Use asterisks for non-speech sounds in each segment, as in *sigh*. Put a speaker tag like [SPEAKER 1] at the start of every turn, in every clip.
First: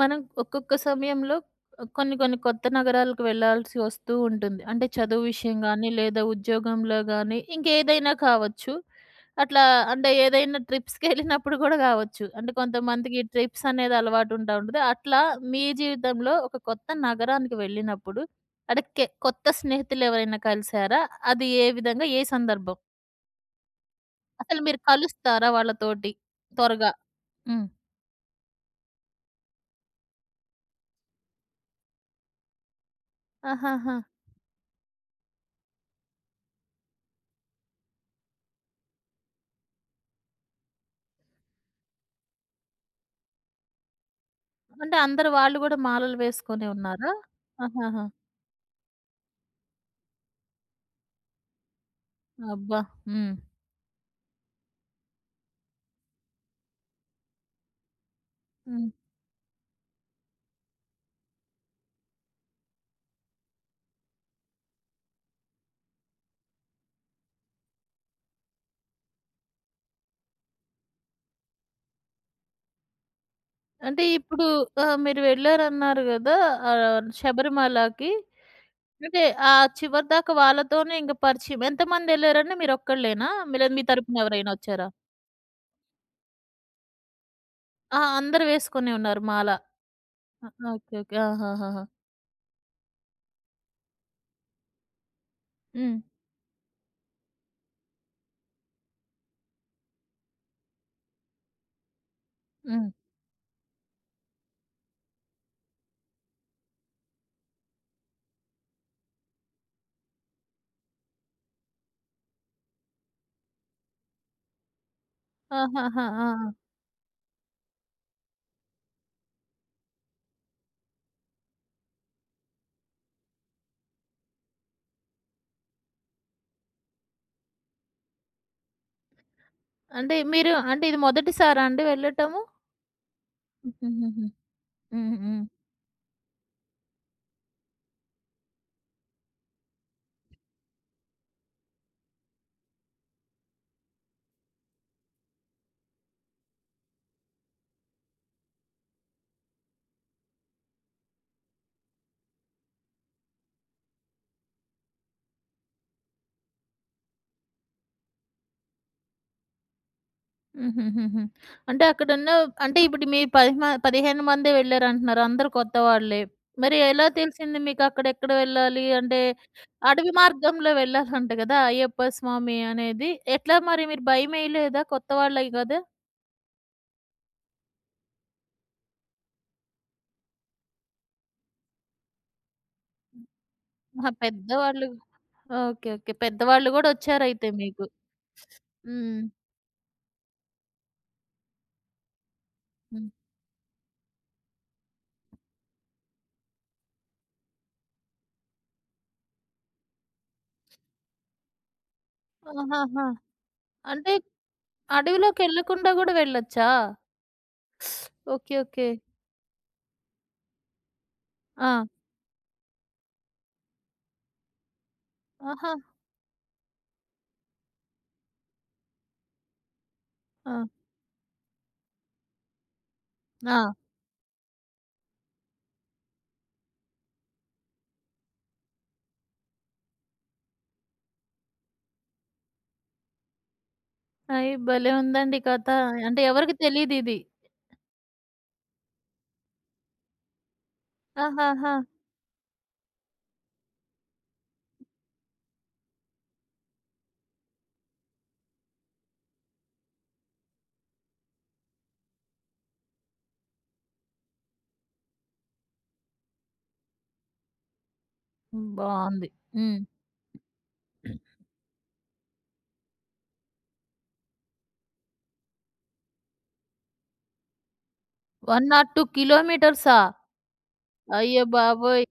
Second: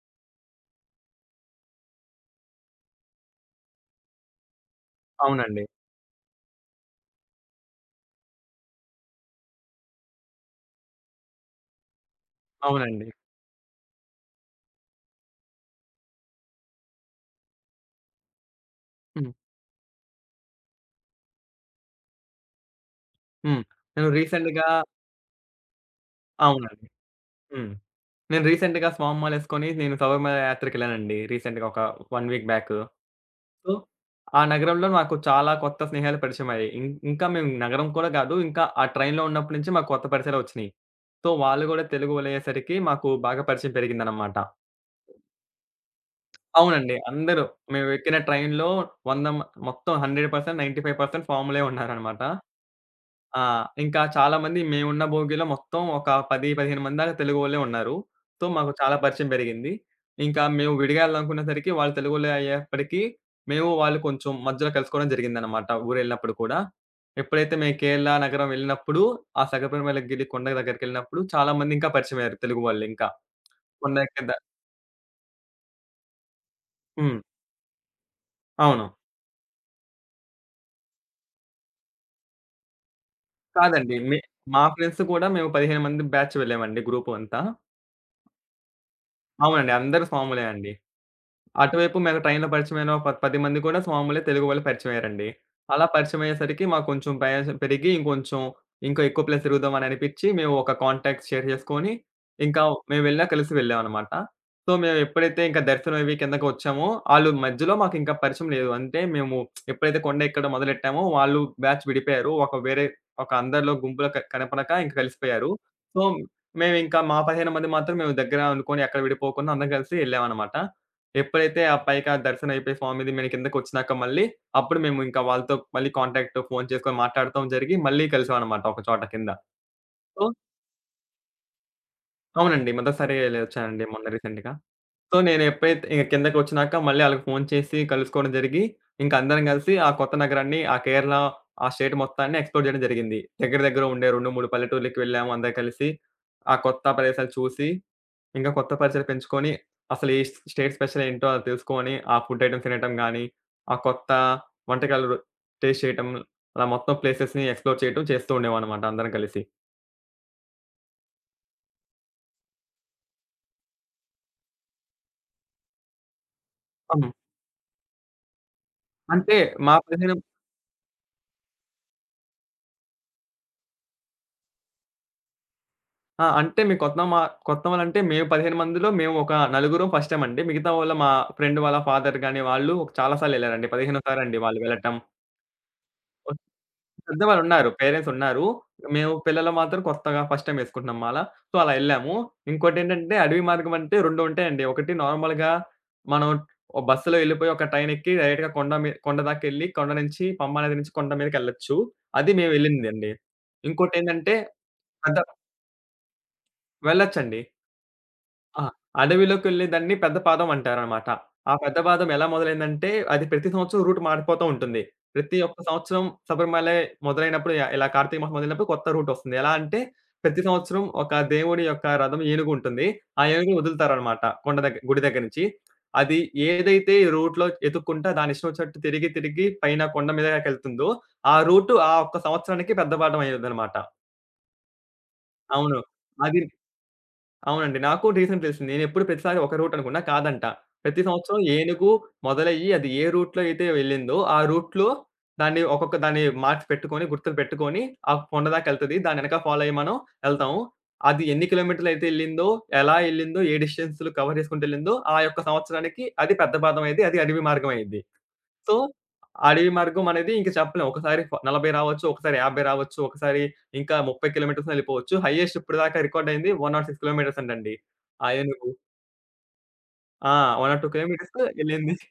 [SPEAKER 1] మనం ఒక్కొక్క సమయంలో కొన్ని కొన్ని కొత్త నగరాలకు వెళ్ళాల్సి వస్తూ ఉంటుంది. అంటే చదువు విషయం
[SPEAKER 2] అవునండి.
[SPEAKER 1] గానీ, లేదా ఉద్యోగంలో గానీ, ఇంకేదైనా కావచ్చు. అట్లా అంటే ఏదైనా ట్రిప్స్‌కెళ్ళినప్పుడు గూడా గావచ్చు. అంటే
[SPEAKER 2] అవునండి.
[SPEAKER 1] కొంతమందికి ట్రిప్స్ అనేది అలవాటు ఉంటా ఉంటది. అట్లా మీ జీవితంలో ఒక కొత్త నగరానికి వెళ్ళినప్పుడు అడక్కే
[SPEAKER 2] హ్మ్.
[SPEAKER 1] కొత్త స్నేహితులెవరైనా కలిసారా? అది ఏ విధంగా? ఏ సందర్భం?
[SPEAKER 2] హ్మ్. నేను
[SPEAKER 1] అసలు
[SPEAKER 2] రీసెంట్‌గా
[SPEAKER 1] మీరు కలుస్తారా వాళ్ళతోటి
[SPEAKER 2] అవునండి.
[SPEAKER 1] త్వరగా? హ్మ్.
[SPEAKER 2] హ్మ్. నేను రీసెంట్‌గా స్వామిమాలేసుకొని నేను శబరిమల యాత్రకెళ్ళానండి. రీసెంట్‌గా ఒక 1 వీక్ బ్యాక్. సో,
[SPEAKER 1] ఆహాహా!
[SPEAKER 2] ఆ నగరంలో నాకు చాలా కొత్త స్నేహాలు పరిచయమయ్యాయి. ఇంకా మేము నగరం కూడా కాదు. ఇంకా ఆ ట్రైన్‌లో ఉన్నప్పటి నుంచి మాకు కొత్త పరిచయాలొచ్చినియి. సో, వాళ్ళు గూడా తెలుగోళ్ళయ్యేసరికి మాకు బాగా పరిచయం పెరిగిందనమాట.
[SPEAKER 1] అంటే అందరూ వాళ్ళు గూడా మాలలు వేసుకొనే
[SPEAKER 2] అవునండి.
[SPEAKER 1] ఉన్నారా?
[SPEAKER 2] అందరూ
[SPEAKER 1] ఆహాహా!
[SPEAKER 2] మేమెక్కిన ట్రైన్‌లో 100 మొత్తం 100% 95% స్వాములే ఉన్నారనమాట.
[SPEAKER 1] అబ్బా! హ్మ్.
[SPEAKER 2] ఆ, ఇంకా చాలామంది మేమున్న భోగిలో మొత్తం ఒక 10, 15 మంది దాకా తెలుగోళ్ళే ఉన్నారు. సో, మాకు
[SPEAKER 1] హ్మ్.
[SPEAKER 2] చాలా పరిచయం పెరిగింది. ఇంకా మేము విడిగా ఎళ్ళాలనుకునేసరికి వాళ్ళు తెలుగోళ్ళే అయ్యేప్పటికి, మేము వాళ్ళు కొంచెం మధ్యలో కలుసుకోవడం జరిగిందనమాట ఊరెళ్ళినప్పుడు కూడా. ఎప్పుడైతే మేము కేరళ నగరం వెళ్ళినప్పుడు, ఆ సగపరిమలగిరి కొండ దగ్గరికెళ్ళినప్పుడు చాలామంది ఇంకా పరిచయమయ్యారు తెలుగు వాళ్ళింకా. కొండ
[SPEAKER 1] అంటే
[SPEAKER 2] కింద.
[SPEAKER 1] ఇప్పుడు మీరు వెళ్లారన్నారు గదా!
[SPEAKER 2] హ్మ్.
[SPEAKER 1] శబరిమలకి.
[SPEAKER 2] అవును.
[SPEAKER 1] అంటే ఆ చివరి దాకా వాళ్ళతోనే ఇంక పరిచయం. ఎంతమందెళ్లారండి? మీరొక్కళ్ళేనా? మీ లేదా మీ
[SPEAKER 2] కాదండి. మే
[SPEAKER 1] తరపున ఎవరైనా
[SPEAKER 2] మా
[SPEAKER 1] ఒచ్చారా?
[SPEAKER 2] ఫ్రెండ్స్ కూడా మేము 15 మంది బ్యాచ్ వెళ్ళామండి గ్రూప్ అంతా.
[SPEAKER 1] ఆ! అందరూ వేసుకొనే ఉన్నారు మాల.
[SPEAKER 2] అవునండి. అందరూ మామూలే
[SPEAKER 1] ఆ!
[SPEAKER 2] అండి.
[SPEAKER 1] ఓకే. ఓకే. ఆహాహాహా!
[SPEAKER 2] అటువైపు మేము ట్రైన్‌లో పరిచయమైన ఒక 10 మంది కూడా మామూలే తెలుగు వాళ్ళు పరిచయమయ్యారండి. అలా
[SPEAKER 1] హ్మ్.
[SPEAKER 2] పరిచయమయ్యేసరికి మాకు కొంచెం ప్రయాసం పెరిగి ఇంకొంచెం ఇంకా ఎక్కువ ప్లేస్ తిరుగుదాం అని అనిపిచ్చి మేము ఒక కాంటాక్ట్ షేర్ చేసుకొని, ఇంకా
[SPEAKER 1] హ్మ్.
[SPEAKER 2] మేము వెళ్ళినా కలిసి వెళ్ళామనమాట. సో, మేము ఎప్పుడైతే ఇంకా దర్శనం అవి కిందకి వచ్చామో, ఆళ్ళు మధ్యలో మాకింకా పరిచయం లేదు. అంటే మేము ఎప్పుడైతే కొండ ఎక్కడం మొదలెట్టామో వాళ్ళు బ్యాచ్ విడిపోయారు. ఒక వేరే ఒక అందరిలో గుంపులో కనపడక ఇంక కలిసిపోయారు. సో,
[SPEAKER 1] ఆహాహా! ఆ!
[SPEAKER 2] మేమింకా మా 15 మంది మాత్రం మేము దగ్గర అనుకోని ఎక్కడ విడిపోకుండా అందరం కలిసి ఎళ్ళామనమాట. ఎప్పుడైతే ఆ పైకి ఆ దర్శనం అయిపోయి స్వామిది మేము కిందకొచ్చినాక మళ్ళీ, అప్పుడు మేము ఇంకా వాళ్ళతో మళ్ళీ కాంటాక్ట్, ఫోను చేసుకొని మాట్లాడటం జరిగి మళ్ళీ కలిసామనమాట ఒక చోట కింద.
[SPEAKER 1] అంటే
[SPEAKER 2] సో,
[SPEAKER 1] మీరు అంటే ఇది మొదటిసారా అండి వెళ్ళటము?
[SPEAKER 2] అవునండి. మొదటిసారి ఎళ్ళొచ్చానండి మొన్న
[SPEAKER 1] హుహుహుహు.
[SPEAKER 2] రీసెంట్‌గా.
[SPEAKER 1] హ్మ్.
[SPEAKER 2] సో,
[SPEAKER 1] హ్మ్.
[SPEAKER 2] నేను ఎప్పుడైతే ఇంక కిందకొచ్చినాక మళ్ళీ ఆళ్ళకి ఫోను చేసి కలుసుకోవడం జరిగి, ఇంక అందరం కలిసి ఆ కొత్త నగరాన్ని, ఆ కేరళ, ఆ స్టేట్ మొత్తాన్ని ఎక్స్‌ప్లోర్ చేయడం జరిగింది. దగ్గర దగ్గర ఉండే 2, 3 పల్లెటూర్లకి వెళ్ళాము అందరూ కలిసి. ఆ కొత్త ప్రదేశాలు చూసి ఇంకా కొత్త పరిచయాలు పెంచుకొని, అసలు ఏ స్ స్టేట్ స్పెషల్ ఏంటో అది తెలుసుకొని, ఆ ఫుడ్ ఐటెమ్స్ తినటం గానీ, ఆ కొత్త వంటకాలు టేస్ట్ చేయటం, అలా మొత్తం ప్లేసెస్‌ని ఎక్స్‌ప్లోర్ చేయటం చేస్తూ ఉండేవాన్నమాట అందరం కలిసి.
[SPEAKER 1] హుహుహుహు. అంటే అక్కడున్న అంటే ఇప్పుడు మీరు 10 మ 15 మందే వెళ్లారంటున్నారు. అందరూ కొత్త వాళ్ళే. మరి ఎలా
[SPEAKER 2] అవును.
[SPEAKER 1] తెలిసింది మీకక్కడెక్కడ వెళ్ళాలి? అంటే
[SPEAKER 2] అంటే మా
[SPEAKER 1] అడవి
[SPEAKER 2] 15
[SPEAKER 1] మార్గంలో వెళ్ళాలంట గదా! అయ్యప్ప స్వామి అనేది. ఎట్లా మరి మీరు భయమేయలేదా? కొత్త వాళ్ళే గదా!
[SPEAKER 2] ఆ, అంటే మేము కొత్త కొత్త వాళ్ళంటే మేము 15 మందిలో మేము ఒక నలుగురం ఫస్ట్ టైమ్ అండి. మిగతా వాళ్ళు మా ఫ్రెండ్ వాళ్ళ ఫాదర్ గాని వాళ్ళు చాలా సార్లెళ్లారండి. 15
[SPEAKER 1] ఆహా!
[SPEAKER 2] సారండి వాళ్ళు
[SPEAKER 1] పెద్దవాళ్ళు
[SPEAKER 2] వెళ్ళటం.
[SPEAKER 1] ఓకే. ఓకే. పెద్దవాళ్ళు గూడా వచ్చారైతే
[SPEAKER 2] పెద్దవాళ్ళున్నారు.
[SPEAKER 1] మీకు.
[SPEAKER 2] పేరెంట్స్ ఉన్నారు. మేము
[SPEAKER 1] హ్మ్.
[SPEAKER 2] పిల్లలు మాత్రం కొత్తగా ఫస్ట్ టైమ్ ఎసుకుంటున్నాం మాల. సో, అలా ఎళ్ళాము.
[SPEAKER 1] హ్మ్.
[SPEAKER 2] ఇంకోటేంటంటే అడవి మార్గం అంటే 2 ఉంటాయండి. ఒకటి నార్మల్‌గా మనం ఓ బస్సులో ఎళ్ళిపోయి ఒక ట్రైన్ ఎక్కి డైరెక్ట్‌గా కొండ కొండ దాకెళ్ళి కొండ నుంచి పంబా నది నుంచి కొండ మీదకెళ్ళొచ్చు. అది మేము
[SPEAKER 1] ఆహాహా!
[SPEAKER 2] వెళ్ళిందండి.
[SPEAKER 1] అంటే
[SPEAKER 2] ఇంకోటేందంటే పెద్ద
[SPEAKER 1] అడవిలోకెళ్ళకుండా గూడా వెళ్ళొచ్చా?
[SPEAKER 2] వెళ్ళొచ్చండి.
[SPEAKER 1] ఓకే.
[SPEAKER 2] ఆ,
[SPEAKER 1] ఓకే.
[SPEAKER 2] అడవిలోకెళ్ళే దాన్ని పెద్ద పాదం అంటారనమాట. ఆ పెద్ద
[SPEAKER 1] ఆ!
[SPEAKER 2] పాదం ఎలా మొదలైందంటే, అది ప్రతి సంవత్సరం రూట్ మారిపోతూ ఉంటుంది. ప్రతి ఒక్క
[SPEAKER 1] ఆహా!
[SPEAKER 2] సంవత్సరం శబరిమలై మొదలైనప్పుడు ఇలా కార్తీక మాసం మొదలైనప్పుడు కొత్త రూట్ వస్తుంది. ఎలా అంటే ప్రతి
[SPEAKER 1] ఆ!
[SPEAKER 2] సంవత్సరం ఒక దేవుడి యొక్క రథం ఏనుగు ఉంటుంది. ఆ ఏనుగుని
[SPEAKER 1] ఆ!
[SPEAKER 2] వదులుతారనమాట కొండ దగ్గర గుడి దగ్గర నుంచి. అది ఏదైతే ఈ రూట్‌లో ఎతుక్కుంటా దాని ఇష్టం వచ్చినట్టు తిరిగి తిరిగి పైన కొండ మీదకెళ్తుందో, ఆ రూట్ ఆ ఒక్క సంవత్సరానికి పెద్ద పాఠం అయ్యిదనమాట.
[SPEAKER 1] అయ్! భలే ఉందండి కథ.
[SPEAKER 2] అవును.
[SPEAKER 1] అంటే
[SPEAKER 2] అది
[SPEAKER 1] ఎవరికీ తెలీదిది.
[SPEAKER 2] అవునండి. నాకు రీసెంట్ తెలిసింది. నేనెప్పుడు ప్రతిసారి ఒక రూట్ అనుకున్నా కాదంట. ప్రతి సంవత్సరం
[SPEAKER 1] ఆహాహా!
[SPEAKER 2] ఏనుగు మొదలయ్యి అది ఏ రూట్‌లో అయితే వెళ్ళిందో, ఆ రూట్‌లో దాన్ని ఒక్కొక్క దాన్ని మార్క్స్ పెట్టుకొని, గుర్తులు పెట్టుకొని, ఆ కొండ దాకెళ్తది. దానెనక ఫాలో అయ్యి మనం ఎళ్తాము. అది ఎన్ని కిలోమీటర్లయితే ఎళ్ళిందో, ఎలా ఎళ్ళిందో, ఏ డిస్టెన్స్‌లు కవర్ చేసుకుంటూ ఎళ్ళిందో, ఆ యొక్క సంవత్సరానికి అది పెద్ద పాదం అయ్యిద్ది. అది అడవి మార్గం అయ్యిద్ది. సో,
[SPEAKER 1] బావుంది.
[SPEAKER 2] అడవి
[SPEAKER 1] హ్మ్.
[SPEAKER 2] మార్గం అనేది ఇంక చెప్పలేం. ఒకసారి 40 రావచ్చు, ఒకసారి 50 రావచ్చు, ఒకసారి ఇంకా 30 కిలోమీటర్స్ ఎళ్ళిపోవచ్చు. హైయెస్ట్ ఇప్పటిదాకా రికార్డ్ అయింది 106 కిలోమీటర్స్ అంటండి. ఆ ఏనుగు.
[SPEAKER 1] 102 కిలోమీటర్సా?
[SPEAKER 2] ఆ, 102 కిలోమీటర్స్
[SPEAKER 1] అయ్య
[SPEAKER 2] ఎళ్ళింది.
[SPEAKER 1] బాబోయ్!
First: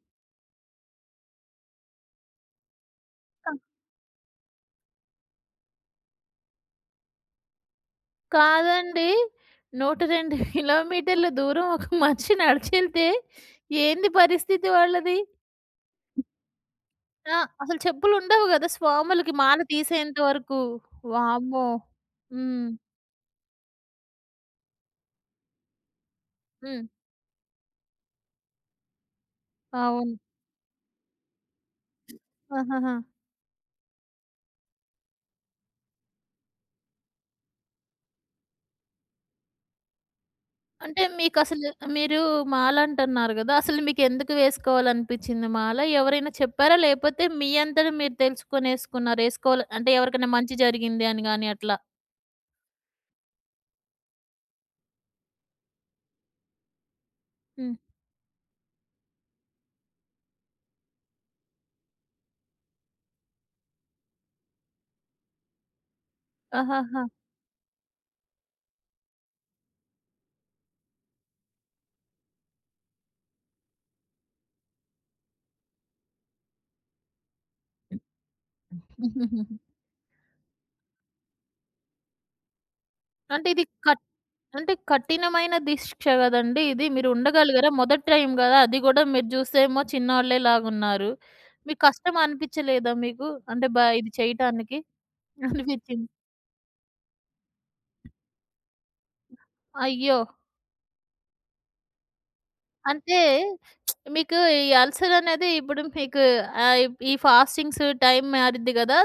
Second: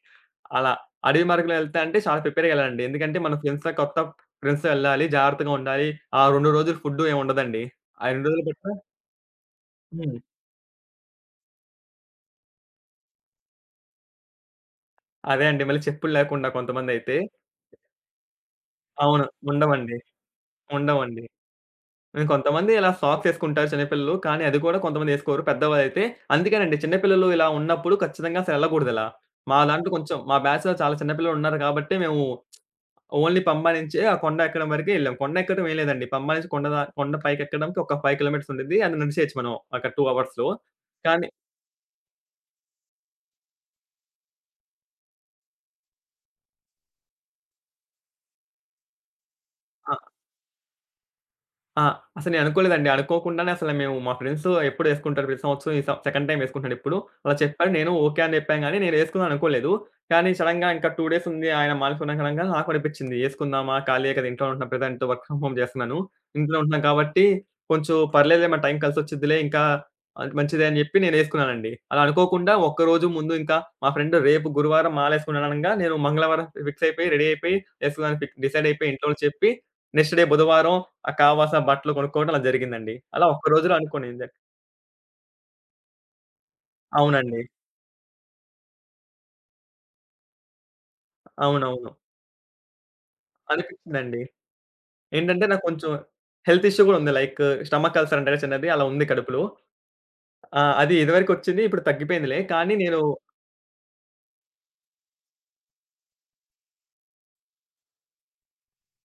[SPEAKER 2] అలా. అడవి మార్గంలో ఎళ్తా అంటే చాలా ప్రిపేర్‌గా ఎళ్ళాలండి. ఎందుకంటే మన
[SPEAKER 1] క
[SPEAKER 2] ఫ్రెండ్స్‌తో ఎళ్ళాలి, జాగ్రత్తగా ఉండాలి. ఆ 2 రోజులు ఫుడ్డు ఏమి ఉండదండి. ఆ 2 రోజులు గూడా.
[SPEAKER 1] కాదండి.
[SPEAKER 2] హ్మ్.
[SPEAKER 1] 102 *laughs* కిలోమీటర్ల దూరం ఒక మనిషి నడిచెళ్తే ఏంది పరిస్థితి వాళ్ళది?
[SPEAKER 2] అదే అండి. మళ్ళీ చెప్పులు లేకుండా కొంతమందైతే
[SPEAKER 1] ఆ! అసలు చెప్పులుండవు గదా!
[SPEAKER 2] అవును.
[SPEAKER 1] స్వాములకి మాల
[SPEAKER 2] ఉండవండి.
[SPEAKER 1] తీసేంత వరకు.
[SPEAKER 2] ఉండవండి.
[SPEAKER 1] వామ్మో!
[SPEAKER 2] హ్మ్.
[SPEAKER 1] హ్మ్.
[SPEAKER 2] కొంతమంది ఇలా సాక్స్ ఏసుకుంటారు చిన్నపిల్లలు. కానీ అది కూడా కొంతమంది ఏసుకోరు పెద్దవాళ్ళైతే. అందుకేనండి
[SPEAKER 1] హ్మ్.
[SPEAKER 2] చిన్నపిల్లలు ఇలా ఉన్నప్పుడు ఖచ్చితంగా అసలెళ్ళకూడదిలా. మా దాంట్లో
[SPEAKER 1] అవును.
[SPEAKER 2] కొంచెం మా బ్యాచ్‌లో చాలా చిన్న పిల్లలున్నారు కాబట్టి మేము
[SPEAKER 1] ఆహాహా!
[SPEAKER 2] ఓన్లీ పంబా నుంచే ఆ కొండ ఎక్కడం వరకే ఎళ్ళాం. కొండ ఎక్కడం ఏం లేదండి. పంబా నుంచి కొండ కొండ పైకెక్కడానికి ఒక 5 కిలోమీటర్స్ ఉండిద్ది. అది నడిచేయొచ్చు మనం ఒక 2 అవర్స్‌లో.
[SPEAKER 1] అంటే
[SPEAKER 2] కానీ
[SPEAKER 1] మీకసలు మీరు మాలంటన్నారు గదా! అసలు మీకెందుకు వేసుకోవాలనిపిచ్చింది మాల? ఎవరైనా చెప్పారా? లేపోతే మీ అంతట మీరు తెలుసుకొనేసుకున్నారా? ఏసుకోవాలి అంటే ఎవరికైనా మంచి జరిగింది అని గాని అట్లా?
[SPEAKER 2] ఆ, అసలు నేను అనుకోలేదండి. అనుకోకుండానే అసలు మేము మా ఫ్రెండ్స్ ఎప్పుడు ఎసుకుంటారు ప్రతి సంవత్సరం. ఈ సెకండ్ టైమ్ ఎసుకుంటున్నాడిప్పుడు. అలా చెప్పారు.
[SPEAKER 1] హ్మ్.
[SPEAKER 2] నేను ఓకే అని చెప్పాను గానీ, నేను ఎసుకుందాం అనుకోలేదు. కానీ సడెన్‌గా ఇంకా 2 డేస్ ఉంది. ఆయన మానుకున్నాం అనంగా నాకు అనిపించింది. ఎసుకుందామా? ఖాళీయే కదా! ఇంట్లో ఉంటున్నా ప్రెజెంట్ వర్క్ ఫ్రమ్ హోమ్ చేస్తున్నాను. ఇంట్లో ఉంటున్నాం
[SPEAKER 1] ఆహాహా!
[SPEAKER 2] కాబట్టి కొంచెం పర్లేదులే మన టైం కలిసొచ్చిద్దిలే ఇంకా అది మంచిదే అని చెప్పి నేను ఎసుకున్నానండి. అలా అనుకోకుండా ఒక్కరోజు ముందు ఇంకా మా ఫ్రెండ్ రేపు గురువారం మాలేసుకున్నాడనంగా నేను మంగళవారం ఫిక్స్ అయిపోయి, రెడీ అయిపోయి ఎసుకుందామని డిసైడ్ అయిపోయి ఇంట్లోళ్ళకి చెప్పి
[SPEAKER 1] హుహుహుహు.
[SPEAKER 2] నెక్స్ట్ డే బుధవారం ఆ కావాసా బట్టలు కొనుక్కోవడం అలా జరిగిందండి. అలా ఒక్క
[SPEAKER 1] అంటే ఇది
[SPEAKER 2] రోజులో
[SPEAKER 1] కట్
[SPEAKER 2] అనుకోనింది.
[SPEAKER 1] అంటే కఠినమైన దీక్ష గదండీ ఇది. మీరు
[SPEAKER 2] అవునండి.
[SPEAKER 1] ఉండగలిగారా? మొదటి టైం గదా! అది గూడా మీరు జూస్తేమో చిన్నోళ్ళేలాగున్నారు. మీకు
[SPEAKER 2] అవునవును.
[SPEAKER 1] కష్టం అనిపిచ్చలేదా మీకు? అంటే బా ఇది
[SPEAKER 2] అనిపించిందండి.
[SPEAKER 1] చేయటానికి
[SPEAKER 2] ఏంటంటే నాకు కొంచెం
[SPEAKER 1] అనిపిచ్చింది.
[SPEAKER 2] హెల్త్ ఇష్యూ గూడా ఉంది. లైక్ స్టమక్ అల్సర్ అంటారు కదా! చిన్నది అలా ఉంది కడుపులో.
[SPEAKER 1] అయ్యో!
[SPEAKER 2] ఆ, అది ఇదివరకు ఒచ్చింది. ఇప్పుడు తగ్గిపోయిందిలే. కానీ నేను
[SPEAKER 1] అంటే మీకు ఈ అల్సరనేది ఇప్పుడు మీకు ఆహ్, ఈ ఫాస్టింగ్స్ టైమ్ మారిద్ది గదా!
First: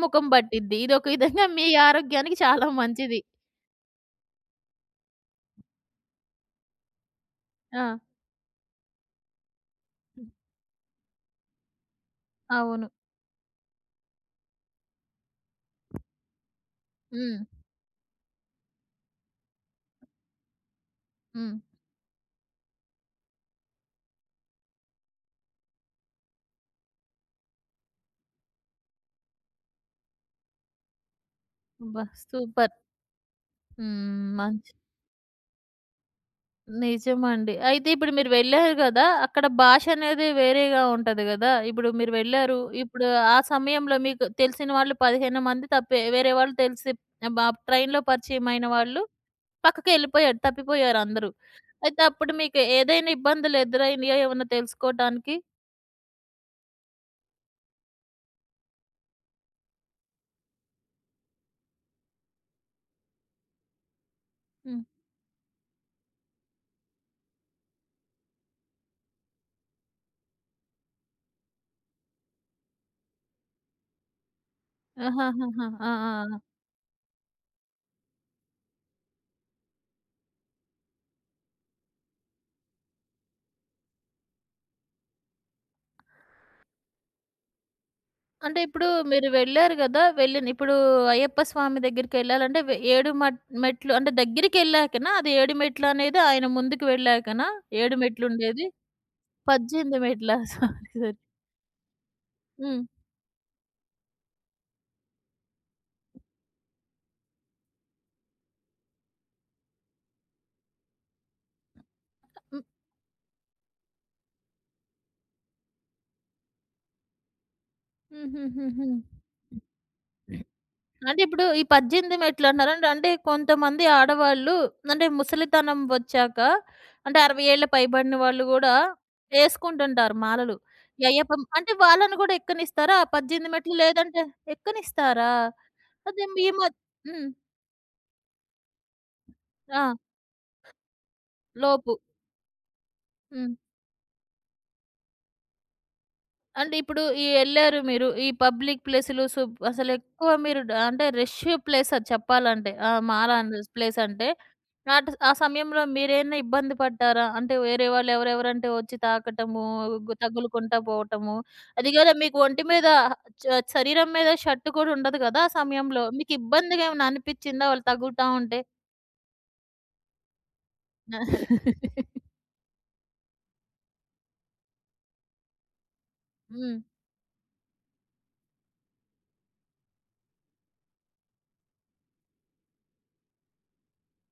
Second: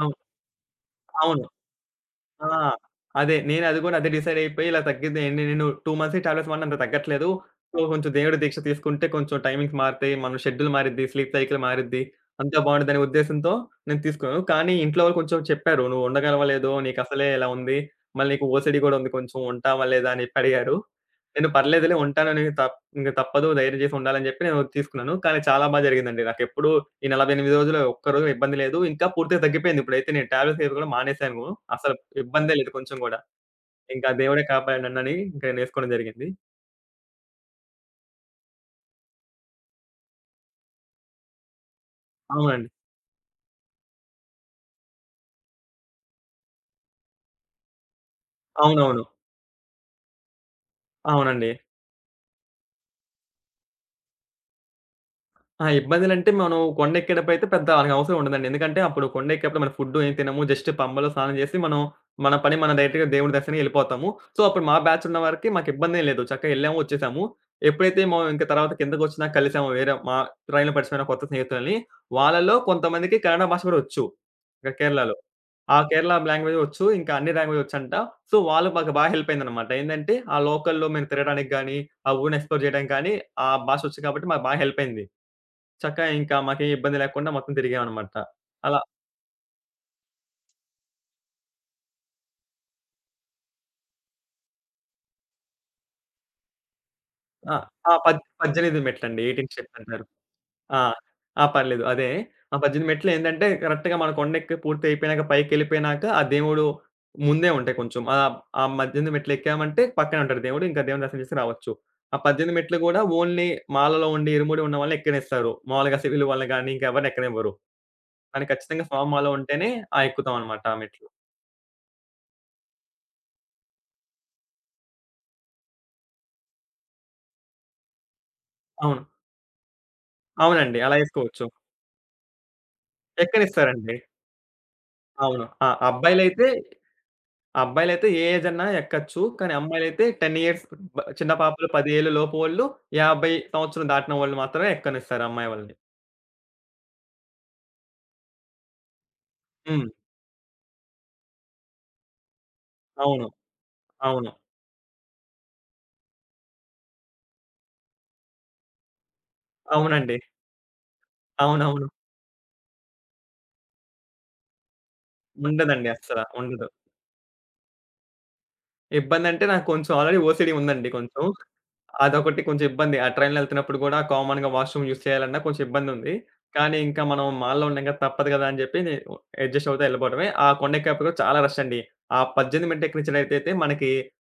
[SPEAKER 2] అవును.
[SPEAKER 1] పట్టిద్ది. ఇదొక
[SPEAKER 2] అవును.
[SPEAKER 1] విధంగా మీ ఆరోగ్యానికి
[SPEAKER 2] ఆ,
[SPEAKER 1] చాలా మంచిది.
[SPEAKER 2] అదే. నేను అది కూడా అదే డిసైడ్ అయిపోయి ఇలా తగ్గిద్ది ఏంటి నేను 2 మంత్స్ ఈ టాబ్లెట్స్ వాడినా అంత తగ్గట్లేదు. సో,
[SPEAKER 1] ఆ!
[SPEAKER 2] కొంచెం దేవుడి దీక్ష తీసుకుంటే కొంచెం టైమింగ్స్ మారతాయి. మన షెడ్యూల్ మారిద్ది. స్లీప్ సైకిల్ మారిద్ది. అంతా
[SPEAKER 1] అవును.
[SPEAKER 2] బావుండిద్దనే ఉద్దేశంతో నేను తీసుకున్నాను. కానీ ఇంట్లో వాళ్ళు కొంచెం చెప్పారు. "నువ్వు ఉండగలవా? లేదో నీకసలే
[SPEAKER 1] హ్మ్.
[SPEAKER 2] ఇలా ఉంది. మళ్ళీ నీకు ఓసీడీ కూడా ఉంది కొంచెం ఉంటావా? లేదా?" అని చెప్పి అడిగారు. నేను
[SPEAKER 1] హ్మ్.
[SPEAKER 2] పర్లేదులే ఉంటానని ఇంక తప్పదు ధైర్యం చేసి ఉండాలని చెప్పి నేను తీసుకున్నాను. కానీ చాలా బా జరిగిందండి. నాకెప్పుడూ ఈ 48 రోజులు ఒక్కరోజు ఇబ్బంది లేదు. ఇంకా పూర్తిగా తగ్గిపోయింది. ఇప్పుడైతే నేను టాబ్లెట్స్ ఏవి కూడా మానేసాను. అసలు
[SPEAKER 1] అబ్బా!
[SPEAKER 2] ఇబ్బందే లేదు
[SPEAKER 1] సూపర్.
[SPEAKER 2] కొంచెం గూడా. ఇంకా
[SPEAKER 1] హ్మ్.
[SPEAKER 2] దేవుడే
[SPEAKER 1] మంచి
[SPEAKER 2] కాపాడాడు నన్నని ఇంక నేసుకోవడం జరిగింది.
[SPEAKER 1] నిజమండి. అయితే ఇప్పుడు మీరు వెళ్లారు గదా! అక్కడ భాష అనేది వేరేగా ఉంటది గదా! ఇప్పుడు మీరు వెళ్లారు.
[SPEAKER 2] అవునండి.
[SPEAKER 1] ఇప్పుడు ఆ సమయంలో మీకు తెలిసిన వాళ్ళు 15 మంది తప్పే వేరే వాళ్ళు తెలిసి బ ట్రైన్‌లో పరిచయమైన వాళ్ళు
[SPEAKER 2] అవునవును.
[SPEAKER 1] పక్కకెళ్ళిపోయాడు. తప్పిపోయారు అందరూ.
[SPEAKER 2] అవునండి.
[SPEAKER 1] అయితే అప్పుడు మీకు ఏదైనా ఇబ్బందులు ఎదురైనయా ఏమన్నా తెలుసుకోటానికి?
[SPEAKER 2] ఆ, ఇబ్బందులంటే మనం కొండెక్కేటప్పుడైతే పెద్ద అలాగ అవసరం ఉండదండి. ఎందుకంటే అప్పుడు కొండెక్కేప్పుడు మనం ఫుడ్డు ఏం తినము. జస్ట్ పంబలో స్నానం చేసి మనం మన పని మనం డైరెక్ట్‌గా దేవుడి దర్శనానికి ఎళ్ళిపోతాము. సో, అప్పుడు మా
[SPEAKER 1] హ్మ్.
[SPEAKER 2] బ్యాచ్ ఉన్న వరకి మాకిబ్బందేం లేదు. చక్కగా ఎళ్ళాము, వచ్చేసాము. ఎప్పుడైతే మేము ఇంక తర్వాత కిందకొచ్చినాక కలిసాము వేరే మా ట్రైన్‌లో పరిచయమైన కొత్త స్నేహితులని. వాళ్ళలో కొంతమందికి కన్నడ భాష కూడా వచ్చు. ఇక్కడ కేరళలో.
[SPEAKER 1] ఆహాహాహా!
[SPEAKER 2] ఆ
[SPEAKER 1] ఆ! ఆ!
[SPEAKER 2] కేరళ
[SPEAKER 1] ఆ!
[SPEAKER 2] లాంగ్వేజ్ వచ్చు. ఇంకా అన్ని లాంగ్వేజ్ వచ్చంట. సో, వాళ్ళు మాకు బాగా హెల్ప్ అయిందనమాట. ఏందంటే ఆ లోకల్‌లో మేము తిరగడానికి గాని, ఆ ఊరిని ఎక్స్‌ప్లోర్ చేయడానికి గాని, ఆ భాష వచ్చు కాబట్టి మాకు బాగా హెల్ప్ అయింది. చక్కగా ఇంకా మాకేం ఇబ్బంది లేకుండా మొత్తం తిరిగామనమాట.
[SPEAKER 1] అంటే
[SPEAKER 2] అలా.
[SPEAKER 1] ఇప్పుడు మీరు వెళ్లారు గదా! వెళ్ళిన ఇప్పుడు అయ్యప్ప స్వామి దగ్గరికెళ్ళాలంటే వె ఏడు మట్ మెట్లు అంటే దగ్గరికెళ్ళాకనా? అది ఏడు మెట్లనేది ఆయన ముందుకు వెళ్ళాకనా?
[SPEAKER 2] ఆ. ఆ,
[SPEAKER 1] 7 మెట్లుండేది?
[SPEAKER 2] 18 మెట్లండి. 18 స్టెప్స్
[SPEAKER 1] 18
[SPEAKER 2] అంటారు.
[SPEAKER 1] మెట్లా? *laughs* సారీ.
[SPEAKER 2] ఆ.
[SPEAKER 1] సారీ.
[SPEAKER 2] ఆ, పర్లేదు. అదే. ఆ
[SPEAKER 1] హ్మ్.
[SPEAKER 2] 18 మెట్లు ఏంటంటే కరెక్ట్‌గా మన కొండెక్కి పూర్తయిపోయినాక పైకెళ్ళిపోయినాక ఆ దేవుడు ముందే ఉంటాయి కొంచెం. ఆహ్, ఆ 18 మెట్లు ఎక్కామంటే పక్కనే ఉంటాడు దేవుడు. ఇంకా దేవుని దర్శనం చేసి రావచ్చు. ఆ 18
[SPEAKER 1] హ్మ్.
[SPEAKER 2] మెట్లు గూడా ఓన్లీ మాలలో ఉండి ఇరుముడి ఉన్న వాళ్ళని ఎక్కనిస్తారు. మాములుగా సివిల్ వాళ్ళని గాని ఇంకెవరిని ఎక్కనివ్వరు. కానీ ఖచ్చితంగా
[SPEAKER 1] హుహుహుహు.
[SPEAKER 2] స్వామి మాల ఉంటేనే ఆ ఎక్కుతాం అనమాట ఆ మెట్లు.
[SPEAKER 1] అంటే ఇప్పుడు ఈ 18 మెట్లు అంటున్నారండి. అంటే అంటే కొంతమంది ఆడవాళ్ళు అంటే ముసలితనం వచ్చాక అంటే 60 ఏళ్ల పైబడిన వాళ్ళు గూడా
[SPEAKER 2] అవును.
[SPEAKER 1] ఏసుకుంటుంటారు మాలలు.
[SPEAKER 2] అవునండి. అలా
[SPEAKER 1] అయ్యప్పం
[SPEAKER 2] ఎసుకోవచ్చు.
[SPEAKER 1] అంటే వాళ్ళని గూడా ఎక్కనిస్తారా? ఆ 18 మెట్లు
[SPEAKER 2] ఎక్కనిస్తారండి.
[SPEAKER 1] లేదంటే ఎక్కనిస్తారా?
[SPEAKER 2] అవును. ఆ.
[SPEAKER 1] అదే
[SPEAKER 2] అబ్బాయిలైతే
[SPEAKER 1] మీ మ హ్మ్.
[SPEAKER 2] అబ్బాయిలైతే ఏ ఏజ్ అన్నా ఎక్కొచ్చు. కానీ
[SPEAKER 1] ఆ!
[SPEAKER 2] అమ్మాయిలైతే 10 ఇయర్స్ చిన్న పాపలు 10
[SPEAKER 1] లోపు.
[SPEAKER 2] ఏళ్ల లోపోళ్ళు, 50
[SPEAKER 1] హ్మ్.
[SPEAKER 2] సంవత్సరం దాటిన వాళ్ళు మాత్రమే ఎక్కనిస్తారు అమ్మాయి వాళ్ళని.
[SPEAKER 1] అంటే ఇప్పుడు ఈ ఎళ్లారు మీరు. ఈ పబ్లిక్ ప్లేసులు
[SPEAKER 2] హ్మ్.
[SPEAKER 1] అసలెక్కువ మీరు అంటే రష్ ప్లేస్ అది చెప్పాలంటే. ఆ!
[SPEAKER 2] అవును.
[SPEAKER 1] మారాన్ ప్లేస్ అంటే.
[SPEAKER 2] అవును.
[SPEAKER 1] ఆ సమయంలో మీరేమైనా ఇబ్బంది పడ్డారా? అంటే వేరే వాళ్ళు ఎవరెవరంటే వచ్చి తాకటము,
[SPEAKER 2] అవునండి.
[SPEAKER 1] తగులుకుంటా పోవటము.
[SPEAKER 2] అవునవును.
[SPEAKER 1] అది కాదా మీకు ఒంటి మీద చ శరీరం మీద షర్ట్ కూడా ఉండదు కదా! ఆ
[SPEAKER 2] ఉండదండి
[SPEAKER 1] సమయంలో.
[SPEAKER 2] అస్సల.
[SPEAKER 1] మీకు
[SPEAKER 2] ఉండదు.
[SPEAKER 1] ఇబ్బందిగా ఏమైనా అనిపిచ్చిందా వాళ్ళు తగులుతా ఉంటే?
[SPEAKER 2] ఇబ్బందంటే నాకు కొంచెం ఆల్రెడీ ఓసీడీ ఉందండి కొంచెం. అదొకటి కొంచెం ఇబ్బంది. ఆ ట్రైన్‌లో ఎళ్తున్నప్పుడు గూడా కామన్‌గా వాష్‌రూమ్ యూజ్ చేయాలన్నా కొంచెం ఇబ్బందుంది.
[SPEAKER 1] హ్మ్.
[SPEAKER 2] కానీ ఇంకా మనం మాల్‌లో ఉన్నాం కదా! తప్పదు గదా అని జెప్పి అడ్జస్ట్ అవుతా ఎళ్ళిపోవడమే. ఆ కొండెక్కేప్పుడు కూడా చాలా రష్ అండి. ఆ 18 మెట్లు ఎక్కించడైతేతే మనకి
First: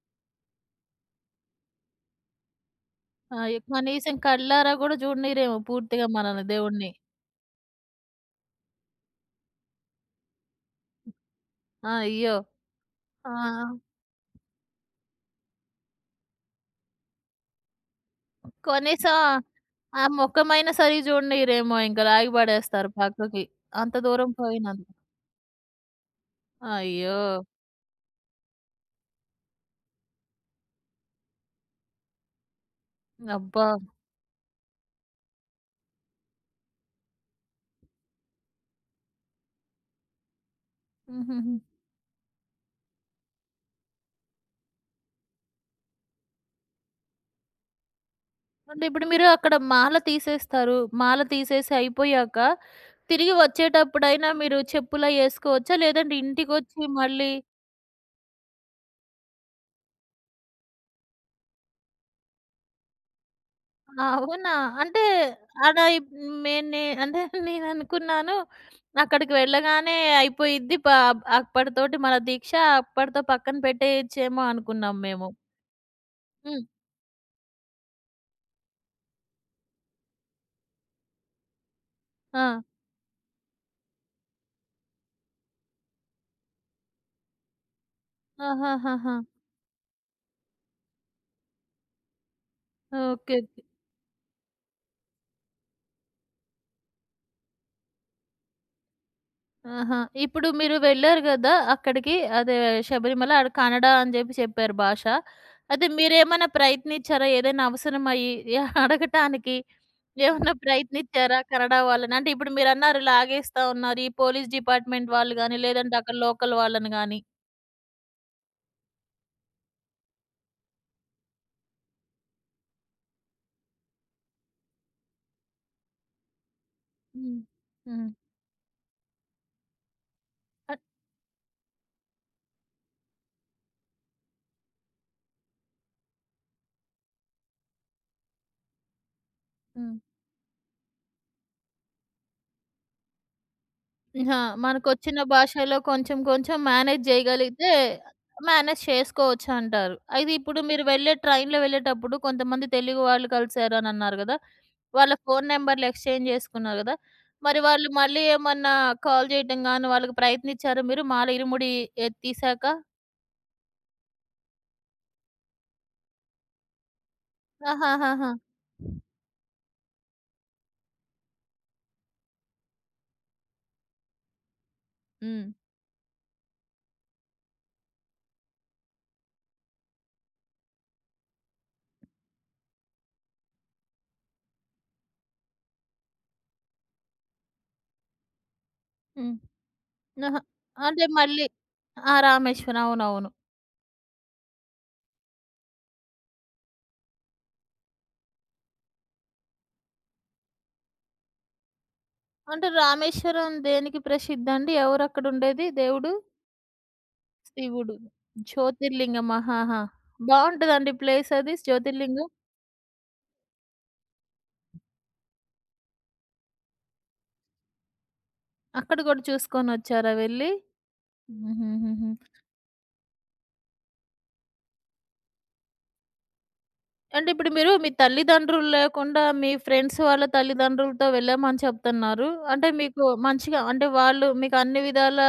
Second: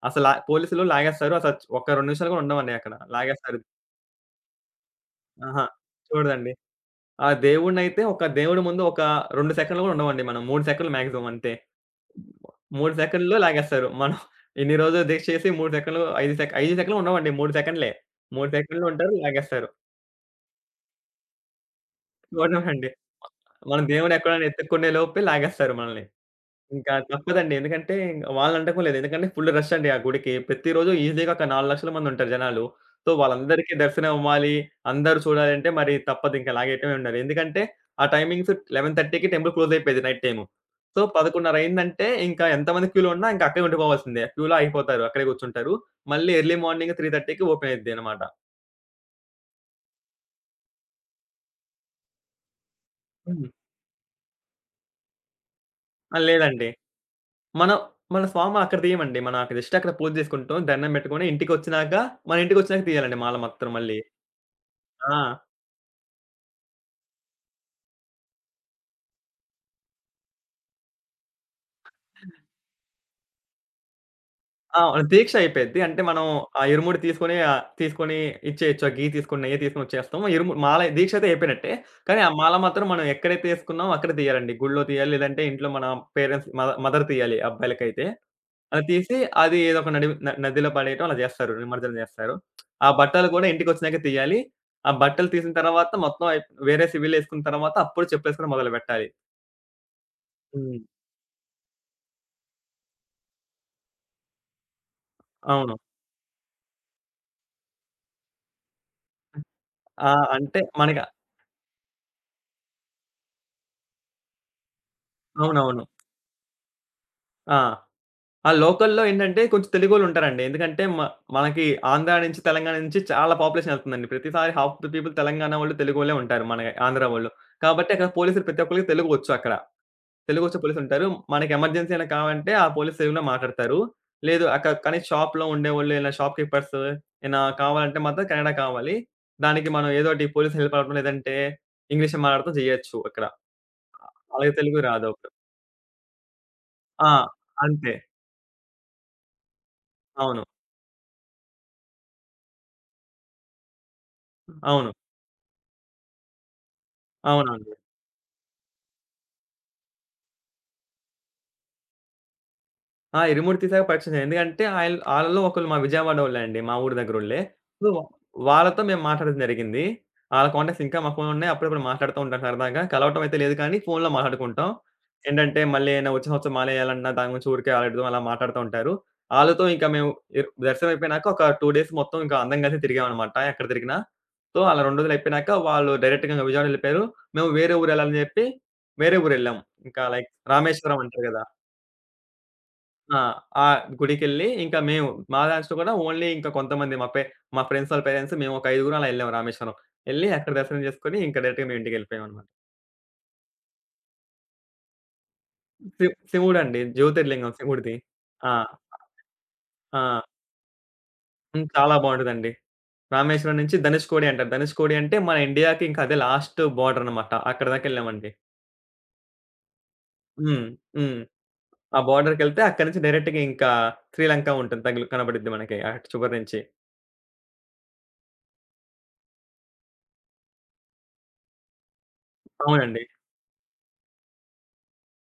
[SPEAKER 2] అసల పోలీసులు లాగేస్తారు. అసలు ఒక 2 నిమిషాలు గూడా ఉండమండి అక్కడ.
[SPEAKER 1] ఆ!
[SPEAKER 2] లాగేస్తారు.
[SPEAKER 1] కనీసం కళ్ళారా కూడా చూడనీయరేమో
[SPEAKER 2] ఆహా!
[SPEAKER 1] పూర్తిగా మనల్ని
[SPEAKER 2] చూడదండి.
[SPEAKER 1] దేవుడిని.
[SPEAKER 2] ఆ దేవుడినైతే ఒక దేవుడి ముందు ఒక 2 సెకన్లు గూడా ఉండమండి మనం. 3 సెకన్లు మాక్సిమం అంతే.
[SPEAKER 1] అయ్యో!
[SPEAKER 2] 3 సెకన్‌లో
[SPEAKER 1] ఆ!
[SPEAKER 2] లాగేస్తారు. మనం ఇన్ని రోజులు దీక్ష చేసి 3 సెకన్లు, 5 సెకన్లు ఉండవండి. 3 సెకన్లే. 3 సెకన్లు ఉంటారు.
[SPEAKER 1] కనీసం
[SPEAKER 2] లాగేస్తారు.
[SPEAKER 1] ఆ మొక్కమైనా సరిగ్గా చూడనీయరేమో ఇంక లాగి
[SPEAKER 2] అవునండి.
[SPEAKER 1] పడేస్తారు పక్కకి.
[SPEAKER 2] మనం
[SPEAKER 1] అంత
[SPEAKER 2] దేవుడిని
[SPEAKER 1] దూరం
[SPEAKER 2] ఎక్కడైనా ఎతుక్కునే
[SPEAKER 1] పోయినందుకు.
[SPEAKER 2] లోపే లాగేస్తారు మనల్ని. ఇంకా
[SPEAKER 1] అయ్యో!
[SPEAKER 2] తప్పదండి. ఎందుకంటే వాళ్ళని అనటం లేదు. ఎందుకంటే ఫుల్ రష్ అండి ఆ గుడికి. ప్రతిరోజు ఈజీగా ఒక 4,00,000 మంది ఉంటారు జనాలు. సో,
[SPEAKER 1] అబ్బా!
[SPEAKER 2] వాళ్ళందరికీ దర్శనం అవ్వాలి. అందరూ చూడాలంటే మరి తప్పదు ఇంకా లాగేయటమే ఉన్నారు. ఎందుకంటే ఆ టైమింగ్స్ 11:30కి టెంపుల్ క్లోజ్ అయిపోయేది నైట్ టైము. సో,
[SPEAKER 1] హుహుహు.
[SPEAKER 2] 11:30 అయిందంటే ఇంకా ఎంతమంది క్యూలో ఉన్నా ఇంకా అక్కడే ఉండిపోవాల్సిందే. క్యూలో ఆగిపోతారు. అక్కడే కూర్చుంటారు. మళ్ళీ ఎర్లీ మార్నింగ్ 3:30కి ఓపెన్ అయిద్దనమాట.
[SPEAKER 1] అంటే ఇప్పుడు మీరు అక్కడ మాల తీసేస్తారు. మాల తీసేసి అయిపోయాక తిరిగి
[SPEAKER 2] హ్మ్.
[SPEAKER 1] వచ్చేటప్పుడైనా మీరు చెప్పులయేసుకోవచ్చా? లేదంటే
[SPEAKER 2] ఆ, లేదండి.
[SPEAKER 1] ఇంటికొచ్చి మళ్ళీ
[SPEAKER 2] మనం మన స్వామ అక్కడ తీయమండి. మనం అక్కడ జస్ట్ అక్కడ పూజ చేసుకుంటాం. దండం పెట్టుకొని ఇంటికొచ్చినాక మన ఇంటికొచ్చినాక తీయాలండి మాల మాత్రం మళ్ళీ.
[SPEAKER 1] అవునా? అంటే
[SPEAKER 2] ఆ.
[SPEAKER 1] అలా ఇప్ మే నే అంటే నేననుకున్నాను అక్కడికి వెళ్ళగానే అయిపోయిద్ది. అప్పటితోటి మన దీక్ష అప్పటితో పక్కన పెట్టేయచ్చేమో
[SPEAKER 2] ఆ,
[SPEAKER 1] అనుకున్నాం మేము.
[SPEAKER 2] దీక్ష అయిపోద్ది. అంటే మనం ఆ
[SPEAKER 1] హ్మ్.
[SPEAKER 2] ఇరుముడి తీసుకొని ఆహ్, తీసుకొని ఇచ్చేయొచ్చు. ఆ గీ తీసుకొని, నెయ్యి తీసుకొని వచ్చేస్తాం. ఇరుము మాల దీక్ష అయితే అయిపోయినట్టే. కానీ ఆ మాల
[SPEAKER 1] ఆ!
[SPEAKER 2] మాత్రం మనం ఎక్కడైతే ఏసుకున్నామో అక్కడ తీయాలండి. గుడిలో తీయాలి. లేదంటే ఇంట్లో మన పేరెంట్స్ మదర్ తీయాలి అబ్బాయిలకైతే. అది
[SPEAKER 1] ఆహాహాహా!
[SPEAKER 2] తీసి అది ఏదో ఒక నడి నదిలో పడేయటం అలా జేస్తారు. నిమజ్జనం జేస్తారు. ఆ బట్టలు
[SPEAKER 1] ఓకే.
[SPEAKER 2] కూడా
[SPEAKER 1] ఓకే.
[SPEAKER 2] ఇంటికొచ్చినాక తీయాలి. ఆ బట్టలు తీసిన తర్వాత మొత్తం అయి వేరే సివిలేసుకున్న తర్వాత అప్పుడు చెప్పులేసుకోవడం మొదలుపెట్టాలి.
[SPEAKER 1] ఆహా! ఇప్పుడు మీరు
[SPEAKER 2] హ్మ్.
[SPEAKER 1] వెళ్లారు గదా! అక్కడికి అదే శబరిమల ఆడ కన్నడ అని జెప్పి చెప్పారు భాష.
[SPEAKER 2] అవును.
[SPEAKER 1] అయితే మీరేమన్నా ప్రయత్నించారా? ఏదైనా అవసరమయ్యి అడగటానికి
[SPEAKER 2] ఆ,
[SPEAKER 1] ఏమన్నా
[SPEAKER 2] అంటే మనకి
[SPEAKER 1] ప్రయత్నించారా కన్నడ వాళ్ళని? అంటే ఇప్పుడు మీరన్నారు లాగేస్తా ఉన్నారు. ఈ పోలీస్ డిపార్ట్‌మెంట్ వాళ్ళు గాని,
[SPEAKER 2] అవునవును.
[SPEAKER 1] లేదంటే అక్కడ లోకల్ వాళ్ళని గాని.
[SPEAKER 2] ఆ, ఆ లోకల్‌లో ఏంటంటే కొంచెం తెలుగోళ్ళుంటారండి. ఎందుకంటే మనకి ఆంధ్ర నుంచి, తెలంగాణ నుంచి చాలా పాపులేషన్ ఎళ్తుందండి. ప్రతిసారి హాఫ్ ద పీపుల్ తెలంగాణ వాళ్ళు, తెలుగోళ్ళే ఉంటారు మన ఆంధ్ర వాళ్ళు.
[SPEAKER 1] హ్మ్.
[SPEAKER 2] కాబట్టి అక్కడ
[SPEAKER 1] హ్మ్.
[SPEAKER 2] పోలీసులు ప్రతి ఒక్కళ్ళకి తెలుగు వచ్చు అక్కడ. తెలుగొచ్చే
[SPEAKER 1] అట్
[SPEAKER 2] పోలీసుంటారు. మనకి ఎమర్జెన్సీ ఏమైనా కావాలంటే ఆ పోలీస్ తెలుగులో మాట్లాడతారు. లేదు కానీ షాప్‌లో ఉండేవాళ్ళు ఇలా షాప్ కీపర్స్ ఏమైనా కావాలంటే మాత్రం కన్నడ కావాలి. దానికి మనం
[SPEAKER 1] హ్మ్.
[SPEAKER 2] ఏదో ఒకటి పోలీస్ హెల్ప్ అడగడం లేదంటే ఇంగ్లీష్‌లో మాట్లాడడం చేయొచ్చు అక్కడ.
[SPEAKER 1] ఆ!
[SPEAKER 2] అలాగే తెలుగు రాదు
[SPEAKER 1] మనకొచ్చిన
[SPEAKER 2] అప్పుడు.
[SPEAKER 1] భాషలో కొంచెం కొంచెం మేనేజ్
[SPEAKER 2] ఆ,
[SPEAKER 1] చేయగలిగితే
[SPEAKER 2] అంతే.
[SPEAKER 1] మేనేజ్ చేసుకోవచ్చంటారు. అయితే
[SPEAKER 2] అవును.
[SPEAKER 1] ఇప్పుడు మీరు వెళ్ళే ట్రైన్‌లో వెళ్ళేటప్పుడు కొంతమంది తెలుగు వాళ్ళు కలిసారు అనన్నారు గదా!
[SPEAKER 2] అవును.
[SPEAKER 1] వాళ్ళ ఫోను నంబర్‌లు ఎక్స్‌చేంజ్ చేసుకున్నారు గదా! మరి
[SPEAKER 2] అవునండి.
[SPEAKER 1] వాళ్ళు మళ్ళీ ఏమన్నా కాల్ చేయటం గాని వాళ్ళకి ప్రయత్నించారా మీరు మాల ఇరుముడి తీశాక?
[SPEAKER 2] ఆ, ఇరుముడి తీశాక పరిచయం అయ్యారు. ఎందుకంటే ఆయిల్ ఆళ్ళలో ఒకళ్ళు మా విజయవాడోళ్ళే అండి. మా ఊరు దగ్గరోళ్ళే. సో,
[SPEAKER 1] ఆహాహాహా!
[SPEAKER 2] వాళ్ళతో మేము మాట్లాడడం జరిగింది. ఆళ్ళ కాంటాక్ట్స్ ఇంకా మా ఫోన్‌లో ఉన్నాయి. అప్పుడప్పుడు మాట్లాడుతూ ఉంటాం సరదాగా. కలవటం అయితే లేదు కానీ ఫోన్‌లో మాట్లాడుకుంటాం.
[SPEAKER 1] హ్మ్.
[SPEAKER 2] ఏంటంటే మళ్ళీ ఏమైనా వచ్చే సంవత్సరం మానేయాలన్నా దాని గురించి ఊరికే ఆలోచిద్దాం అలా మాట్లాడుతూ ఉంటారు. ఆళ్ళతో ఇంకా మేము దర్శనం అయిపోయినాక ఒక 2 డేస్ మొత్తం ఇంకా అందరం కలిసి తిరిగామనమాట ఎక్కడ తిరిగినా. సో, అలా 2 రోజులు అయిపోయినాక వాళ్ళు డైరెక్ట్‌గా విజయవాడ వెళ్ళిపోయారు. మేము వేరే ఊరెళ్ళాలని చెప్పి వేరే
[SPEAKER 1] హ్మ్.
[SPEAKER 2] ఊరెళ్ళాం. ఇంకా లైక్
[SPEAKER 1] ఆహా!
[SPEAKER 2] రామేశ్వరం
[SPEAKER 1] అంటే
[SPEAKER 2] అంటారు కదా!
[SPEAKER 1] మళ్ళీ ఆ! రామేశ్వరం.
[SPEAKER 2] ఆ.
[SPEAKER 1] అవునవును.
[SPEAKER 2] ఆ గుడికెళ్ళి ఇంకా మేము మా దాంట్లో కూడా ఓన్లీ ఇంకా కొంతమంది మా ఫ్రెండ్స్ వాళ్ళ పేరెంట్స్ మేము ఒక ఐదుగురం అలా ఎళ్ళాం రామేశ్వరం. ఎళ్లి అక్కడ దర్శనం చేసుకొని ఇంకా డైరెక్ట్‌గా మేము ఇంటికెళ్ళిపోయామనమాట.
[SPEAKER 1] అంటే రామేశ్వరం దేనికి ప్రసిద్ధండి? ఎవరక్కడుండేది దేవుడు?
[SPEAKER 2] శివుడండి జ్యోతిర్లింగం శివుడిది.
[SPEAKER 1] శివుడు.
[SPEAKER 2] ఆ.
[SPEAKER 1] జ్యోతిర్లింగం. ఆహాహా!
[SPEAKER 2] ఆ.
[SPEAKER 1] బావుంటదండి ప్లేస్ అది
[SPEAKER 2] హ్మ్. చాలా
[SPEAKER 1] జ్యోతిర్లింగం?
[SPEAKER 2] బావుంటదండి. రామేశ్వరం నుంచి ధనుష్కోడి అంటారు. ధనుష్కోడి అంటే మన ఇండియాకి ఇంకా అదే లాస్ట్ బోర్డర్ అనమాట. అక్కడి దాకా ఎళ్ళామండి.
[SPEAKER 1] అక్కడ గూడా చూసుకొనొచ్చారా వెళ్లి?
[SPEAKER 2] హ్మ్. హ్మ్. ఆ
[SPEAKER 1] హుహుహుహు.
[SPEAKER 2] బోర్డర్‌కెళ్తే అక్కడి నుంచి డైరెక్ట్‌గా ఇంకా శ్రీలంక ఉంటుంది. తగిలి కనపడిద్ది మనకి అటు చివరి నుంచి.
[SPEAKER 1] అంటే ఇప్పుడు మీరు మీ తల్లిదండ్రులు లేకుండా మీ ఫ్రెండ్స్ వాళ్ళ తల్లిదండ్రులతో వెళ్ళామని చెప్తున్నారు. అంటే
[SPEAKER 2] అవునండి.
[SPEAKER 1] మీకు మంచిగా అంటే వాళ్ళు మీకు అన్ని విధాలా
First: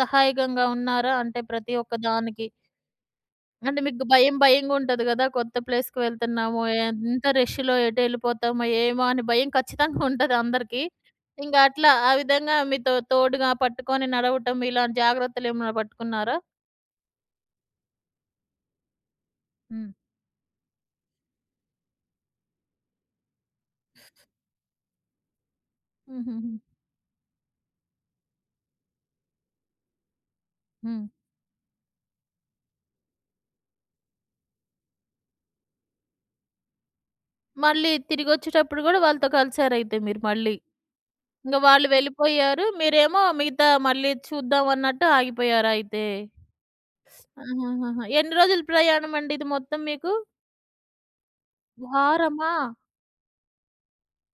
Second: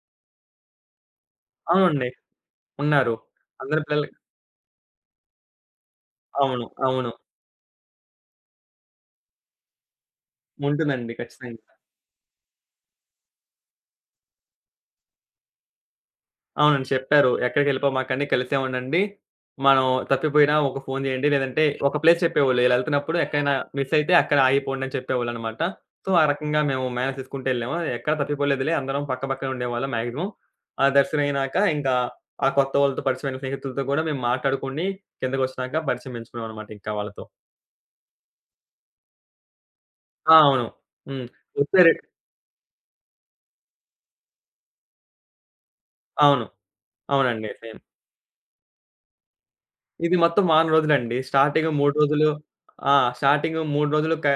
[SPEAKER 1] సహాయకంగా ఉన్నారా? అంటే ప్రతి ఒక్క
[SPEAKER 2] అవునండి.
[SPEAKER 1] దానికి.
[SPEAKER 2] ఉన్నారు.
[SPEAKER 1] అంటే
[SPEAKER 2] అందరి
[SPEAKER 1] మీకు
[SPEAKER 2] పిల్లలు.
[SPEAKER 1] భయం భయంగుంటది గదా! కొత్త ప్లేస్‌కి వెళ్తున్నాము.
[SPEAKER 2] అవును. అవును.
[SPEAKER 1] ఎంత రష్‌లో ఎటెళ్ళిపోతామో ఏమో అని భయం ఖచ్చితంగా ఉంటది అందరికి.
[SPEAKER 2] ఉంటుందండి.
[SPEAKER 1] ఇంక
[SPEAKER 2] ఖచ్చితంగా.
[SPEAKER 1] అట్లా ఆ విధంగా మీతో తోడుగా పట్టుకొని నడవటం ఇలాంటి జాగ్రత్తలేమైనా పట్టుకున్నారా?
[SPEAKER 2] అవునండి. చెప్పారు. ఎక్కడికెళ్ళిపోమాకండి. కలిసే ఉండండి. మనం
[SPEAKER 1] హ్మ్.
[SPEAKER 2] తప్పిపోయినా ఒక ఫోను జేయండి. లేదంటే ఒక ప్లేస్ చెప్పేవాళ్ళు. ఇలా ఎళ్తున్నప్పుడు ఎక్కడైనా మిస్ అయితే అక్కడ ఆగిపోండి అని చెప్పేవాళ్ళనమాట. సో, ఆ
[SPEAKER 1] హుహుహు.
[SPEAKER 2] రకంగా మేము మేనేజ్ చేసుకుంటూ ఎళ్ళాము. ఎక్కడ తప్పిపోలేదులే. అందరం పక్క పక్కనే ఉండేవాళ్ళం మాక్సిమం. ఆ
[SPEAKER 1] హ్మ్.
[SPEAKER 2] దర్శనమయినాక ఇంకా ఆ కొత్త వాళ్ళతో పరిచయమైన స్నేహితులతో గూడా మేము మాట్లాడుకొని కిందకొచ్చినాక పరిచయం పెంచుకున్నామనమాట ఇంకా వాళ్ళతో.
[SPEAKER 1] మళ్ళీ తిరిగొచ్చేటప్పుడు గూడా వాళ్ళతో కలిసారయితే మీరు
[SPEAKER 2] ఆ,
[SPEAKER 1] మళ్ళీ.
[SPEAKER 2] అవును. హ్మ్.
[SPEAKER 1] ఇంక వాళ్ళు
[SPEAKER 2] వచ్చారు.
[SPEAKER 1] వెళ్ళిపోయారు. మీరేమో మిగతా మళ్ళీ చూద్దాం అన్నట్టు ఆగిపోయారు అయితే.
[SPEAKER 2] అవును. అవునండి. సేమ్.
[SPEAKER 1] ఆహాహాహా! ఎన్ని రోజులు ప్రయాణమండి ఇది మొత్తం మీకు?
[SPEAKER 2] ఇది మొత్తం వారం రోజులండి. స్టార్టింగ్ 3 రోజులు.
[SPEAKER 1] వారమా?
[SPEAKER 2] ఆ, స్టార్టింగ్ 3 రోజులు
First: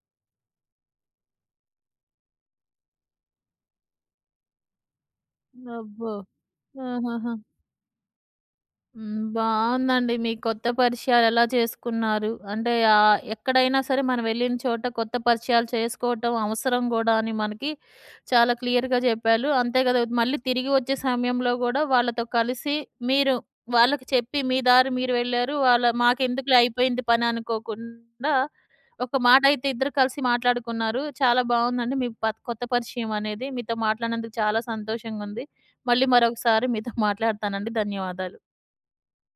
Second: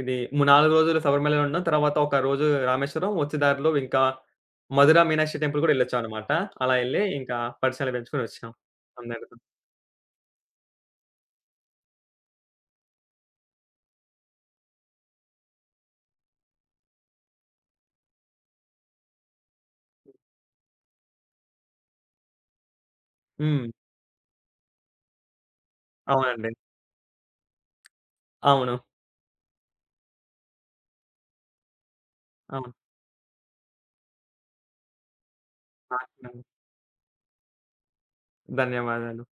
[SPEAKER 2] ఇది 4 రోజులు శబరిమలలో ఉన్నాం. తర్వాత ఒక రోజు రామేశ్వరం. వచ్చే దారిలో ఇంకా మధుర మీనాక్షి టెంపుల్ కూడా
[SPEAKER 1] అబ్బో!
[SPEAKER 2] ఎళ్ళొచ్చామనమాట. అలా ఎళ్లి
[SPEAKER 1] ఆహాహా!
[SPEAKER 2] ఇంకా పరిచయాలు పెంచుకొని వచ్చాం
[SPEAKER 1] హ్మ్.
[SPEAKER 2] అందరితో.
[SPEAKER 1] బావుందండి. మీ కొత్త పరిచయాలు ఎలా చేసుకున్నారు? అంటే ఎక్కడైనా సరే మనం వెళ్ళిన చోట కొత్త పరిచయాలు చేసుకోవటం అవసరం గూడా అని మనకి చాలా క్లియర్‌గా చెప్పాలు. అంతే కదా! మళ్ళీ తిరిగి వచ్చే సమయంలో గూడా వాళ్ళతో కలిసి మీరు
[SPEAKER 2] హ్మ్.
[SPEAKER 1] వాళ్ళకి చెప్పి మీ దారి మీరు వెళ్లారు. వాళ్ళ
[SPEAKER 2] అవునండి.
[SPEAKER 1] మాకెందుకులే అయిపోయింది పని అనుకోకుండా
[SPEAKER 2] అవును.
[SPEAKER 1] ఒక మాట అయితే ఇద్దరు కలిసి మాట్లాడుకున్నారు. చాలా బావుందండి. మీ కొత్త
[SPEAKER 2] అవును.
[SPEAKER 1] పరిచయం అనేది. మీతో మాట్లాడినందుకు చాలా సంతోషంగుంది. మళ్ళీ
[SPEAKER 2] నాకు
[SPEAKER 1] మరొకసారి మీతో మాట్లాడతానండి. ధన్యవాదాలు.
[SPEAKER 2] ధన్యవాదాలు.